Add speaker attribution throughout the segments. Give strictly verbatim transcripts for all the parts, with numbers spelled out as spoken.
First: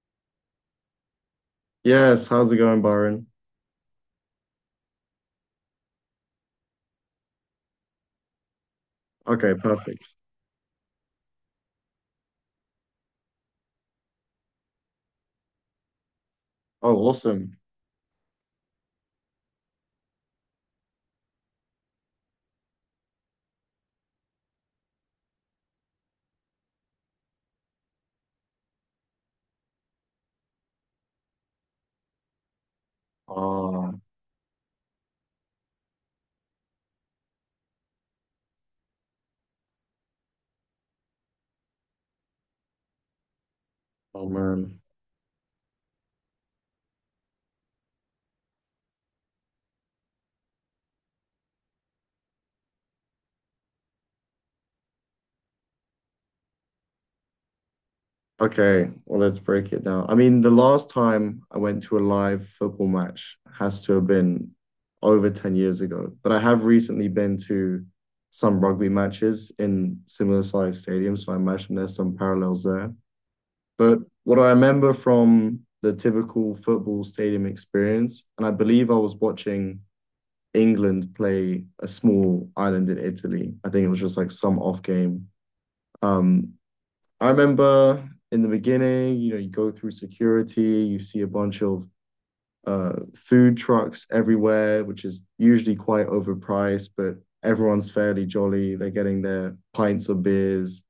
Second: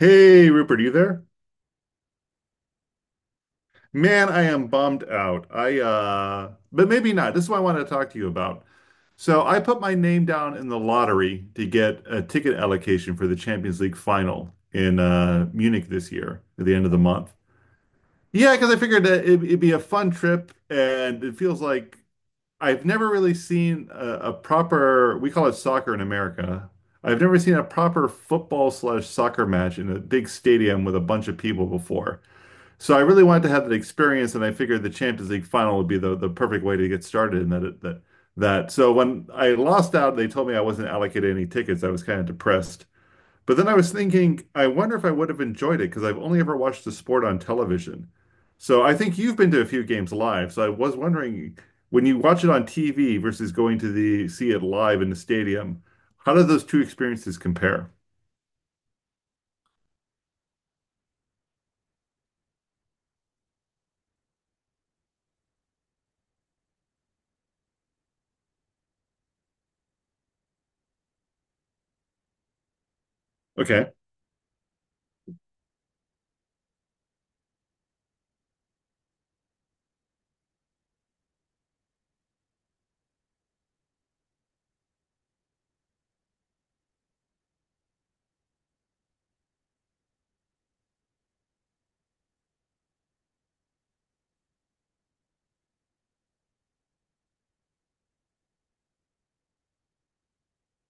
Speaker 1: Hey Rupert, are you there?
Speaker 2: Yes, how's it going, Byron?
Speaker 1: Man, I am bummed out. I uh but maybe not. This is what I want to talk to you about. So
Speaker 2: Okay,
Speaker 1: I put my
Speaker 2: perfect.
Speaker 1: name down in the lottery to get a ticket allocation for the Champions League final in uh Munich this year at the end of
Speaker 2: Oh,
Speaker 1: the month.
Speaker 2: awesome.
Speaker 1: Yeah, because I figured that it, it'd be a fun trip and it feels like I've never really seen a, a proper, we call it soccer in America. I've never seen a proper football slash soccer match in a big stadium with a bunch of people before. So I really wanted to have that
Speaker 2: Oh,
Speaker 1: experience, and I figured the Champions League final would be the, the perfect way to get started in that it, that that. So when I lost out, they told me I wasn't allocated any tickets. I was kind of depressed. But then I was
Speaker 2: oh
Speaker 1: thinking, I
Speaker 2: man.
Speaker 1: wonder if I would have enjoyed it because I've only ever watched the sport on television. So I think you've been to a few games live. So I was wondering, when you watch it on T V versus going to the see it live in the stadium, how do those two experiences compare?
Speaker 2: Okay, well, let's break it down. I mean, the last time I went to a live football match has to have been over ten years ago, but I have recently been to some rugby matches in similar sized stadiums, so I imagine there's some parallels there.
Speaker 1: Okay.
Speaker 2: But what I remember from the typical football stadium experience, and I believe I was watching. England play a small island in Italy. I think it was just like some off game. Um, I remember in the beginning, you know, you go through security, you see a bunch of uh, food trucks everywhere, which is usually quite overpriced, but everyone's fairly jolly. They're getting their pints of beers.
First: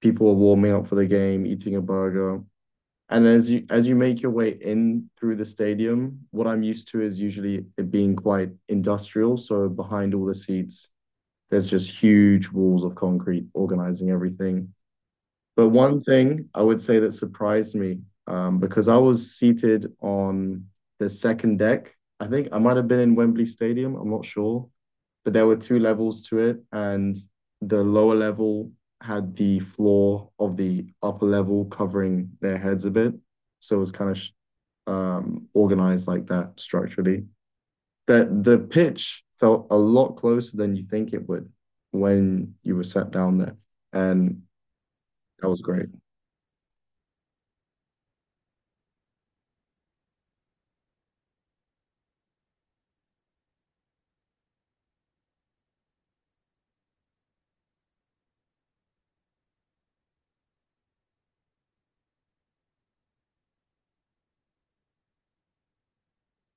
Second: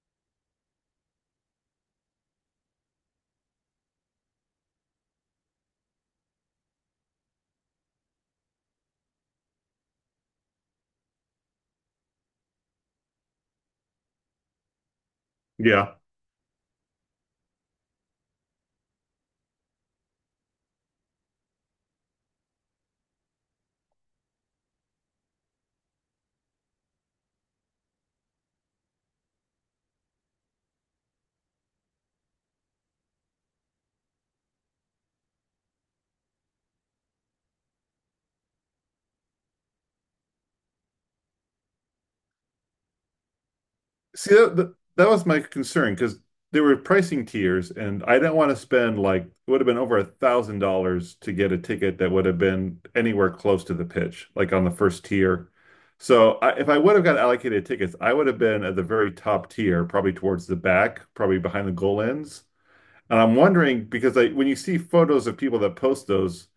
Speaker 2: People are warming up for the game, eating a burger. And as you as you make your way in through the stadium, what I'm used to is usually it being quite industrial. So behind all the seats, there's just huge walls of concrete organizing everything. But
Speaker 1: Yeah.
Speaker 2: one thing I would say that surprised me, um, because I was seated on the second deck. I think I might have been in Wembley Stadium. I'm not sure, but there were two levels to it, and the lower level had the floor of the upper level covering their heads a bit. So it was kind of um, organized like that structurally. That the pitch felt a lot closer than you think it would when you were sat down there,
Speaker 1: See,
Speaker 2: and
Speaker 1: that, that, that was my
Speaker 2: that was great.
Speaker 1: concern because there were pricing tiers, and I didn't want to spend like it would have been over a thousand dollars to get a ticket that would have been anywhere close to the pitch, like on the first tier. So I, if I would have got allocated tickets, I would have been at the very top tier, probably towards the back, probably behind the goal ends. And I'm wondering because I, when you see photos of people that post those,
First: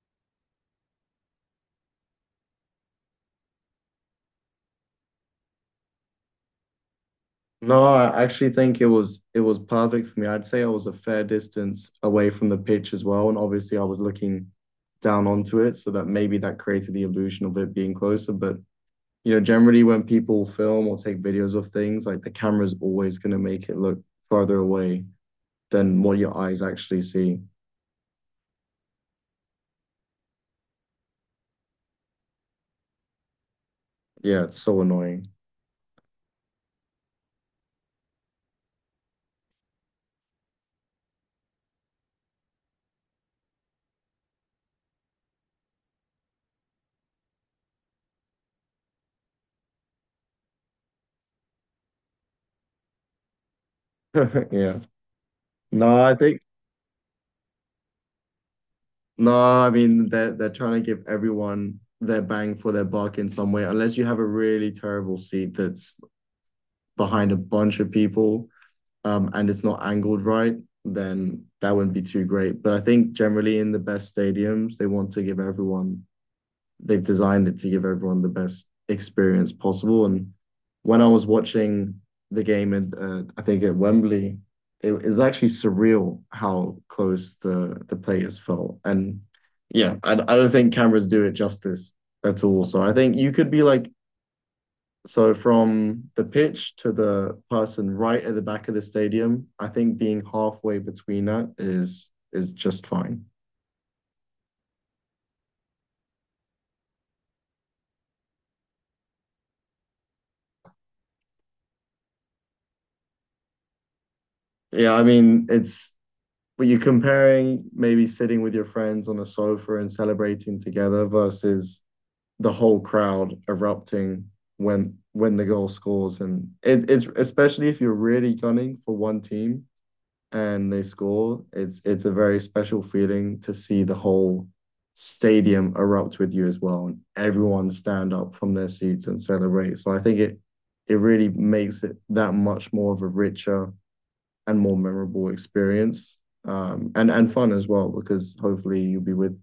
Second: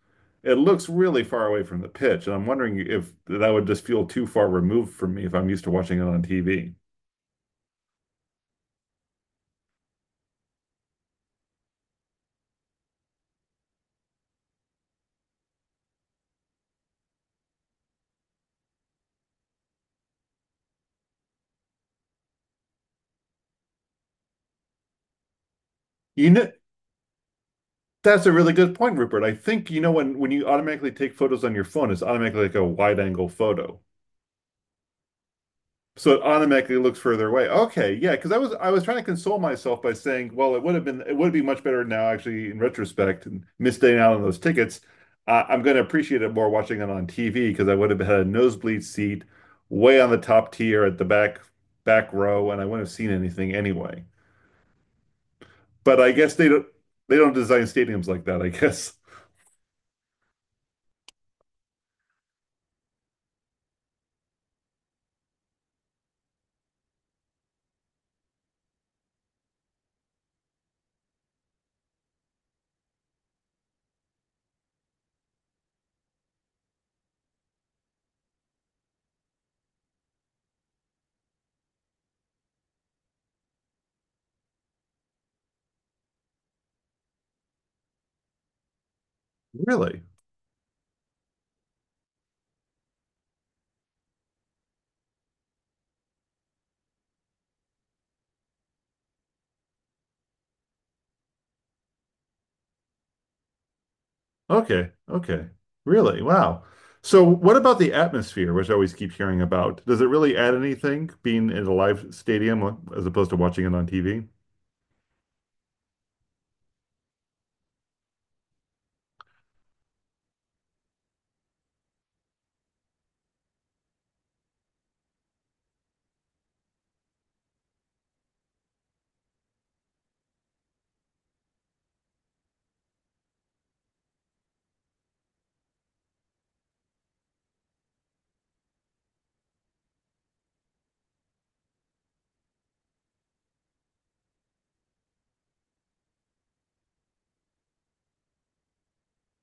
Speaker 1: it looks really far away from the pitch, and I'm wondering if that would just feel too far removed from me if I'm used to watching it on T V.
Speaker 2: No, I actually think it was it was perfect for me. I'd say I was a fair distance away from the pitch as well, and obviously I was looking down onto it, so that maybe that created the illusion of it being closer. But you know, generally when people film or take videos of things, like the camera's always going to make it look farther away than what
Speaker 1: You
Speaker 2: your
Speaker 1: know,
Speaker 2: eyes actually see.
Speaker 1: that's a really good point, Rupert. I think, you know, when when you automatically take photos on your phone, it's automatically like a wide angle photo.
Speaker 2: Yeah, it's so annoying.
Speaker 1: So it automatically looks further away. Okay, yeah, because I was I was trying to console myself by saying, well, it would have been it would be much better now, actually, in retrospect, and missing out on those tickets. Uh, I'm going to appreciate it more watching it on T V because I would have had a nosebleed seat way on the top tier at the back back row, and I wouldn't have seen anything anyway.
Speaker 2: Yeah.
Speaker 1: But
Speaker 2: No,
Speaker 1: I
Speaker 2: I
Speaker 1: guess
Speaker 2: think
Speaker 1: they don't they don't design stadiums like that, I guess.
Speaker 2: no, I mean they're they're trying to give everyone their bang for their buck in some way, unless you have a really terrible seat that's behind a bunch of people um, and it's not angled right, then that wouldn't be too great. But I think generally in the best stadiums, they want to give everyone, they've designed it to give everyone the best experience possible. And when I was watching the game, in, uh, I think at Wembley, it, it was actually surreal how close the, the players felt. And yeah,
Speaker 1: Really?
Speaker 2: I, I don't think cameras do it justice at all. So I think you could be like so from the pitch to the person right at the back of the stadium, I think being halfway between that is is just fine.
Speaker 1: Okay. Okay. Really? Wow. So what about the atmosphere, which I always keep hearing about? Does it really add anything being in a live stadium uh, as opposed to watching it on T V?
Speaker 2: Yeah, I mean it's but you're comparing maybe sitting with your friends on a sofa and celebrating together versus the whole crowd erupting when when the goal scores and it, it's especially if you're really gunning for one team and they score, it's it's a very special feeling to see the whole stadium erupt with you as well, and everyone stand up from their seats and celebrate. So I think it it really makes it that much more of a richer and more memorable experience, um, and and fun as well because hopefully you'll be with.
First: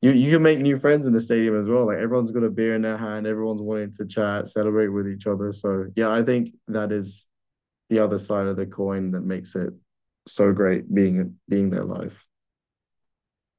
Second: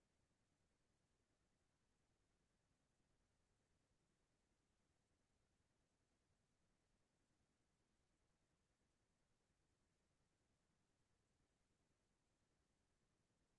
Speaker 2: You, you can make new friends in the stadium as well. Like everyone's got a beer in their hand, everyone's wanting to chat, celebrate with each other. So yeah, I think that is the other side of the coin that makes it so great being being their life.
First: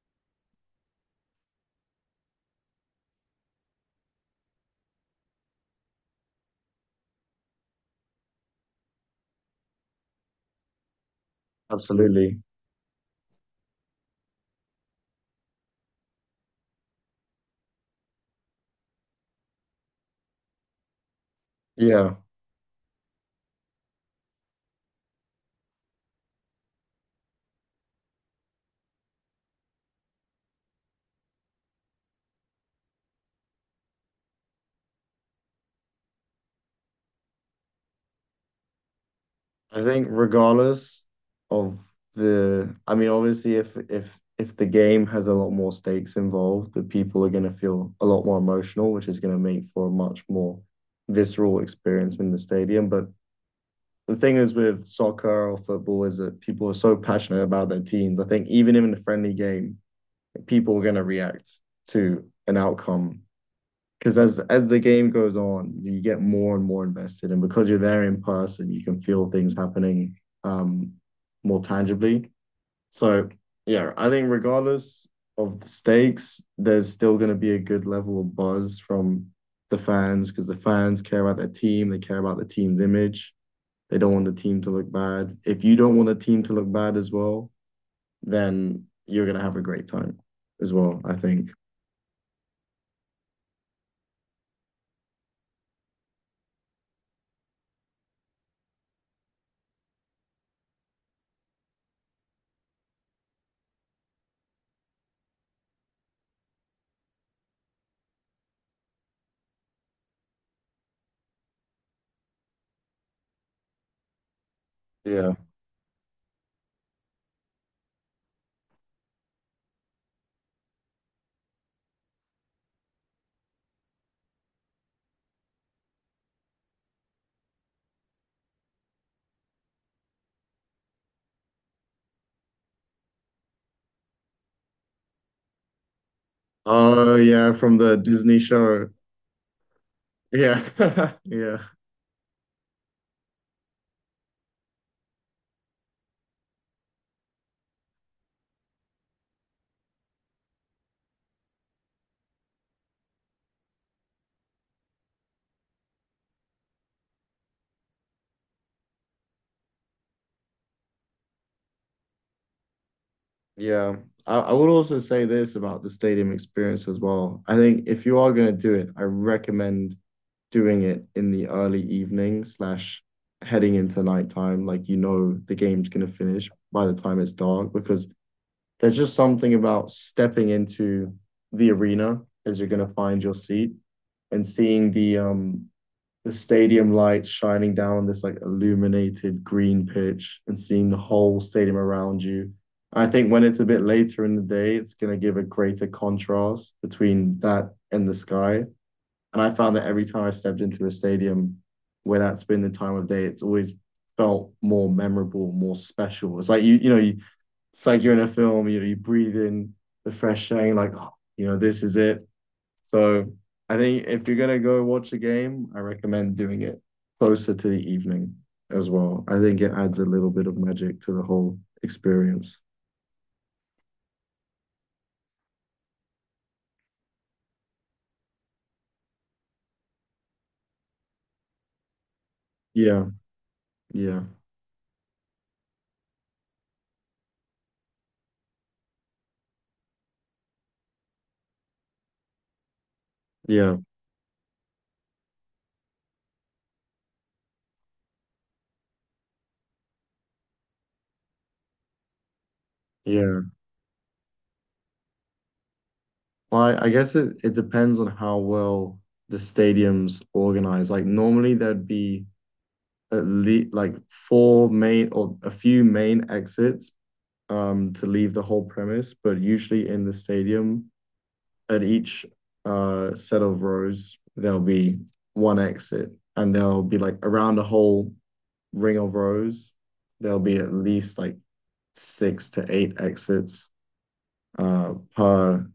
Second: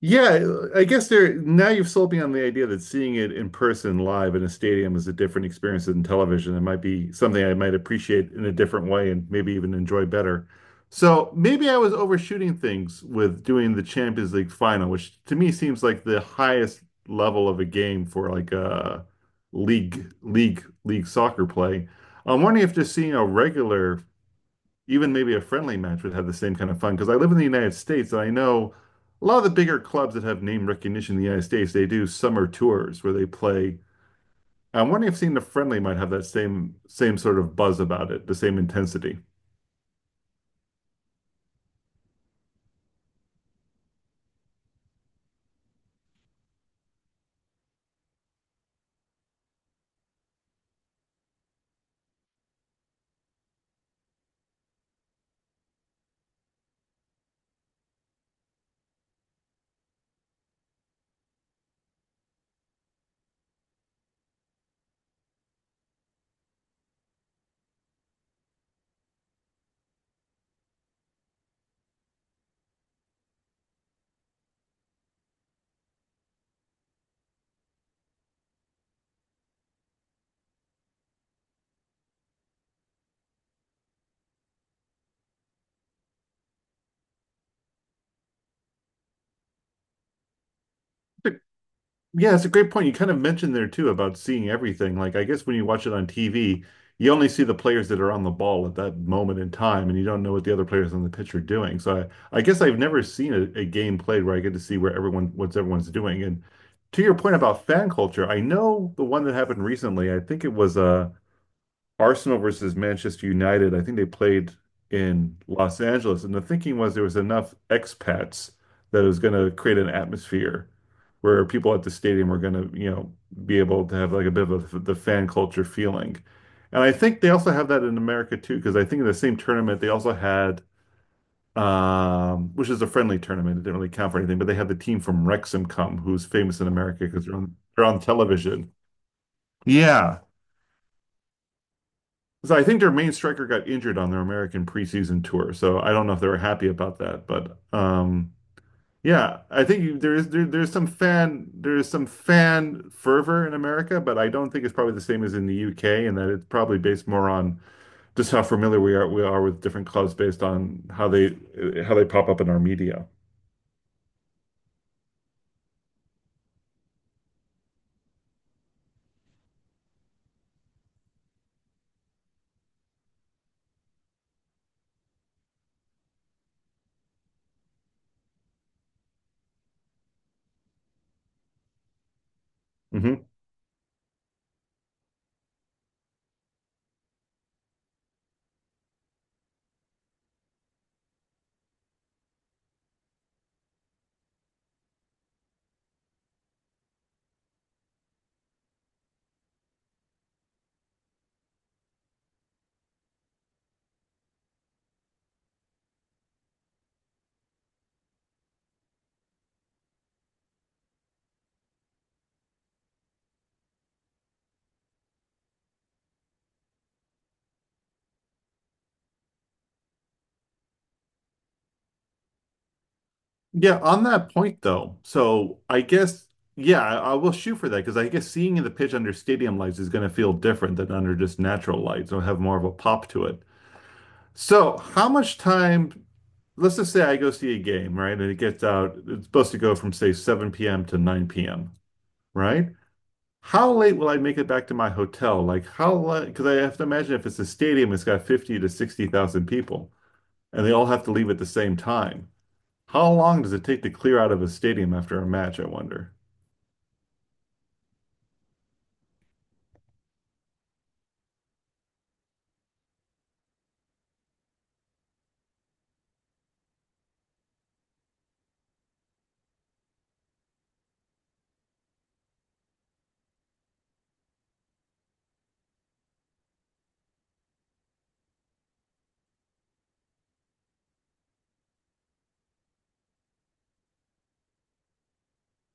Speaker 1: Yeah, I guess there now you've sold me on the idea that seeing it in person live in a stadium is a different experience than television. It might be something I might appreciate in a different way and maybe even enjoy better. So maybe I was
Speaker 2: Absolutely.
Speaker 1: overshooting things with doing the Champions League final, which to me seems like the highest level of a game for like a league league league soccer play.
Speaker 2: Yeah.
Speaker 1: I'm wondering if just seeing a regular even maybe a friendly match would have the same kind of fun. Because I live in the United States and I know a lot of the bigger clubs that have name recognition in the United States, they do summer tours where they play. I'm wondering if seeing the friendly might have that same same sort of buzz about it, the same intensity.
Speaker 2: I think regardless of the I mean obviously if if if the game has a lot more stakes involved, the people are going to feel a lot more emotional, which is going to make for a much more visceral experience in the stadium. But the thing is with soccer or football is that people are so passionate about their teams. I think even in a friendly game, people are going to react to an outcome because as as the game goes on, you get more and more invested, and because you're there in person, you can feel things happening um more tangibly. So yeah, I think regardless of the stakes, there's still going to be a good level of buzz from the fans because the fans care about their team, they care about the team's image. They don't want the team to look bad. If you don't want the team to look bad as well, then you're going to have a great time as well, I
Speaker 1: It's a
Speaker 2: think.
Speaker 1: Yeah, it's a great point. You kind of mentioned there too about seeing everything. Like, I guess when you watch it on T V, you only see the players that are on the ball at that moment in time, and you don't know what the other players on the pitch are doing. So I, I guess I've never seen a, a game played where I get to see where everyone, what's everyone's doing. And to your point about fan culture, I know the one that happened recently. I think it was uh, Arsenal versus Manchester United. I think they played
Speaker 2: Yeah.
Speaker 1: in Los Angeles, and the thinking was there was enough expats that it was going to create an atmosphere where people at the stadium were going to, you know, be able to have like a bit of a, the fan culture feeling. And I think they also have that in America too, because I think in the same tournament they also had, um, which is a friendly tournament. It didn't really count for anything, but they had the team from Wrexham come, who's famous in America
Speaker 2: Oh,
Speaker 1: because they're
Speaker 2: yeah,
Speaker 1: on
Speaker 2: from
Speaker 1: they're
Speaker 2: the
Speaker 1: on
Speaker 2: Disney
Speaker 1: television.
Speaker 2: show.
Speaker 1: Yeah.
Speaker 2: Yeah. Yeah.
Speaker 1: So I think their main striker got injured on their American preseason tour, so I don't know if they were happy about that, but um yeah, I think you, there is there, there's some fan there's some fan fervor in America, but I don't think it's probably the same as in the U K, and that it's probably based more on just how familiar we are we are with different clubs based on how they uh, how they pop up in our media.
Speaker 2: Yeah. I, I would also say this about the stadium experience as well. I think if you are going to do it, I recommend doing it in the early evening slash heading into nighttime. Like, you know, the game's going to finish by the time it's dark because there's just something about stepping into the arena as you're going to find
Speaker 1: hmm
Speaker 2: your seat and seeing the um the stadium lights shining down on this like illuminated green pitch and seeing the whole stadium around you. I think when it's a bit later in the day, it's going to give a greater contrast between that and the sky. And I found that every time I stepped into a stadium where that's been the time of day, it's always felt more memorable, more special. It's like you, you know, you, it's like you're in a film. You know, you breathe in the fresh air, and like, oh, you know, this is it. So I think if you're gonna go watch a game, I recommend doing it closer to the evening as well. I think it adds a little bit of magic to the whole experience.
Speaker 1: Yeah, on that point though, so I guess yeah, I, I will shoot for that because I guess seeing the pitch under stadium lights is going to feel different than under just natural lights. It'll have more of a
Speaker 2: Yeah,
Speaker 1: pop to it.
Speaker 2: yeah,
Speaker 1: So, how much time? Let's just say I go see a game, right? And it gets out. It's supposed to go from say seven p m to nine p m, right? How
Speaker 2: yeah,
Speaker 1: late will I make it back to my hotel? Like how late? Because I have to imagine if it's a stadium, it's got fifty to sixty thousand people, and they all have to leave at the same time. How long
Speaker 2: yeah.
Speaker 1: does it take to clear out of a stadium after a match, I wonder?
Speaker 2: Well, I, I guess it, it depends on how well the stadium's organized. Like normally there'd be at least like four main or a few main exits um to leave the whole premise, but usually in the stadium at each uh, set of rows, there'll be one exit, and there'll be like around the whole ring of rows, there'll be at least like six to eight exits uh, per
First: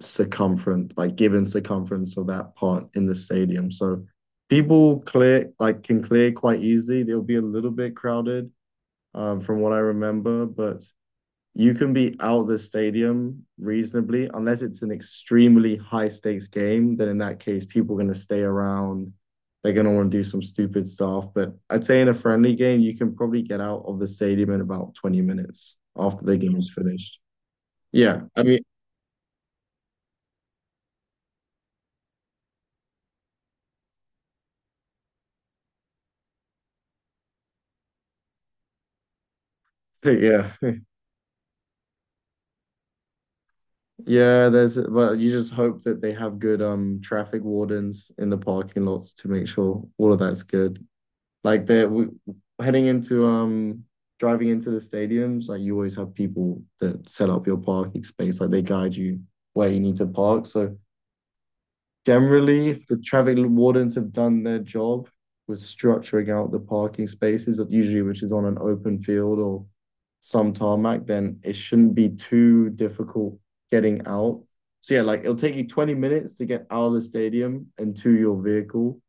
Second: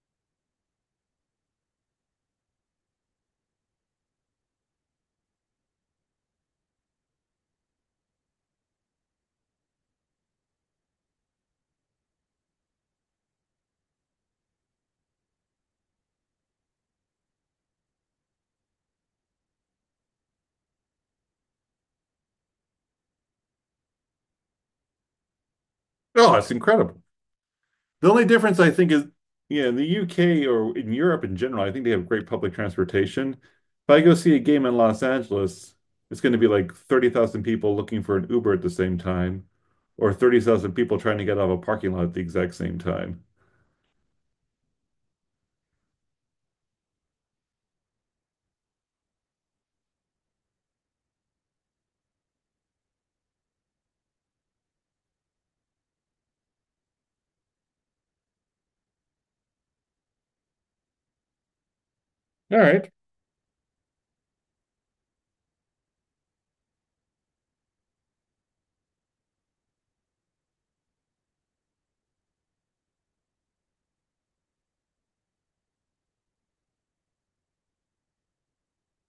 Speaker 2: circumference, like given circumference of that part in the stadium. So people clear like can clear quite easily. They'll be a little bit crowded um, from what I remember, but you can be out of the stadium reasonably, unless it's an extremely high stakes game. Then in that case, people are going to stay around. They're going to want to do some stupid stuff. But I'd say in a friendly game, you can probably get out of the stadium in about twenty minutes after
Speaker 1: Oh,
Speaker 2: the
Speaker 1: it's
Speaker 2: game is
Speaker 1: incredible.
Speaker 2: finished.
Speaker 1: The
Speaker 2: Yeah.
Speaker 1: only
Speaker 2: I mean,
Speaker 1: difference I think is, yeah, in the U K or in Europe in general, I think they have great public transportation. If I go see a game in Los Angeles, it's going to be like thirty thousand people looking for an Uber at the same time, or
Speaker 2: yeah.
Speaker 1: thirty thousand people trying to get out of a parking lot at the exact same time.
Speaker 2: Yeah, there's but you just hope that they have good um traffic wardens in the parking lots to make sure all of that's good. Like that we heading into um driving into the stadiums, like you always have people that set up your parking space, like they guide you where you need to park. So
Speaker 1: All
Speaker 2: generally, if
Speaker 1: right.
Speaker 2: the traffic wardens have done their job with structuring out the parking spaces, usually which is on an open field or some tarmac, then it shouldn't be too difficult getting out. So yeah, like it'll take you twenty minutes to get out of the stadium and to your vehicle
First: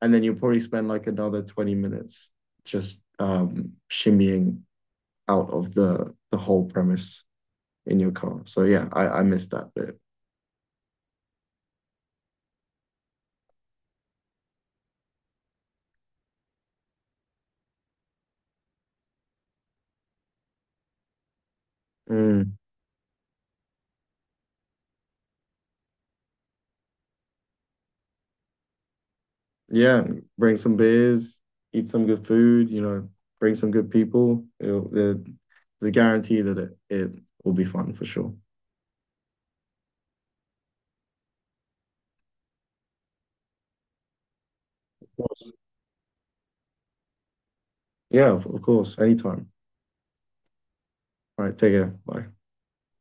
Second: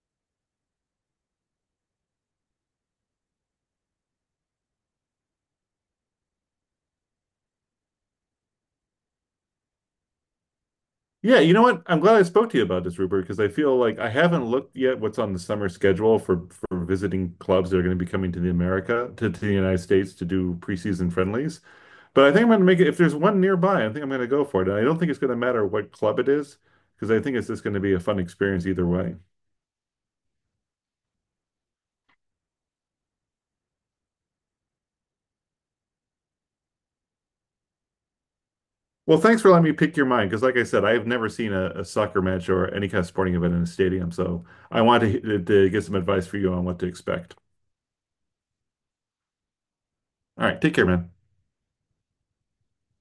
Speaker 2: and then you will probably spend like another twenty minutes just um, shimmying out of the the whole premise in your car. So yeah, I I missed that bit.
Speaker 1: Yeah, you know what? I'm glad I spoke to you about this, Rupert, because I feel like I haven't looked yet what's on the summer schedule for for visiting clubs that are going to be coming to the America to, to the United States to do preseason friendlies. But I think I'm
Speaker 2: Mm.
Speaker 1: going to make it if there's one nearby, I think I'm going to go for it. And I don't think it's going to matter what club it is because I think it's just going to be a fun experience either way.
Speaker 2: Yeah, bring some beers, eat some good food. You know, bring some good people. It'll, there's a guarantee that it it will be fun for sure.
Speaker 1: Well, thanks for letting me pick your mind because, like I said, I have never seen a, a soccer match or any kind of sporting event in a stadium, so I
Speaker 2: Of
Speaker 1: wanted to,
Speaker 2: course.
Speaker 1: to get some advice for you on what to expect.
Speaker 2: Yeah, of, of course. Anytime.
Speaker 1: All right, take care, man.
Speaker 2: All right, take care. Bye.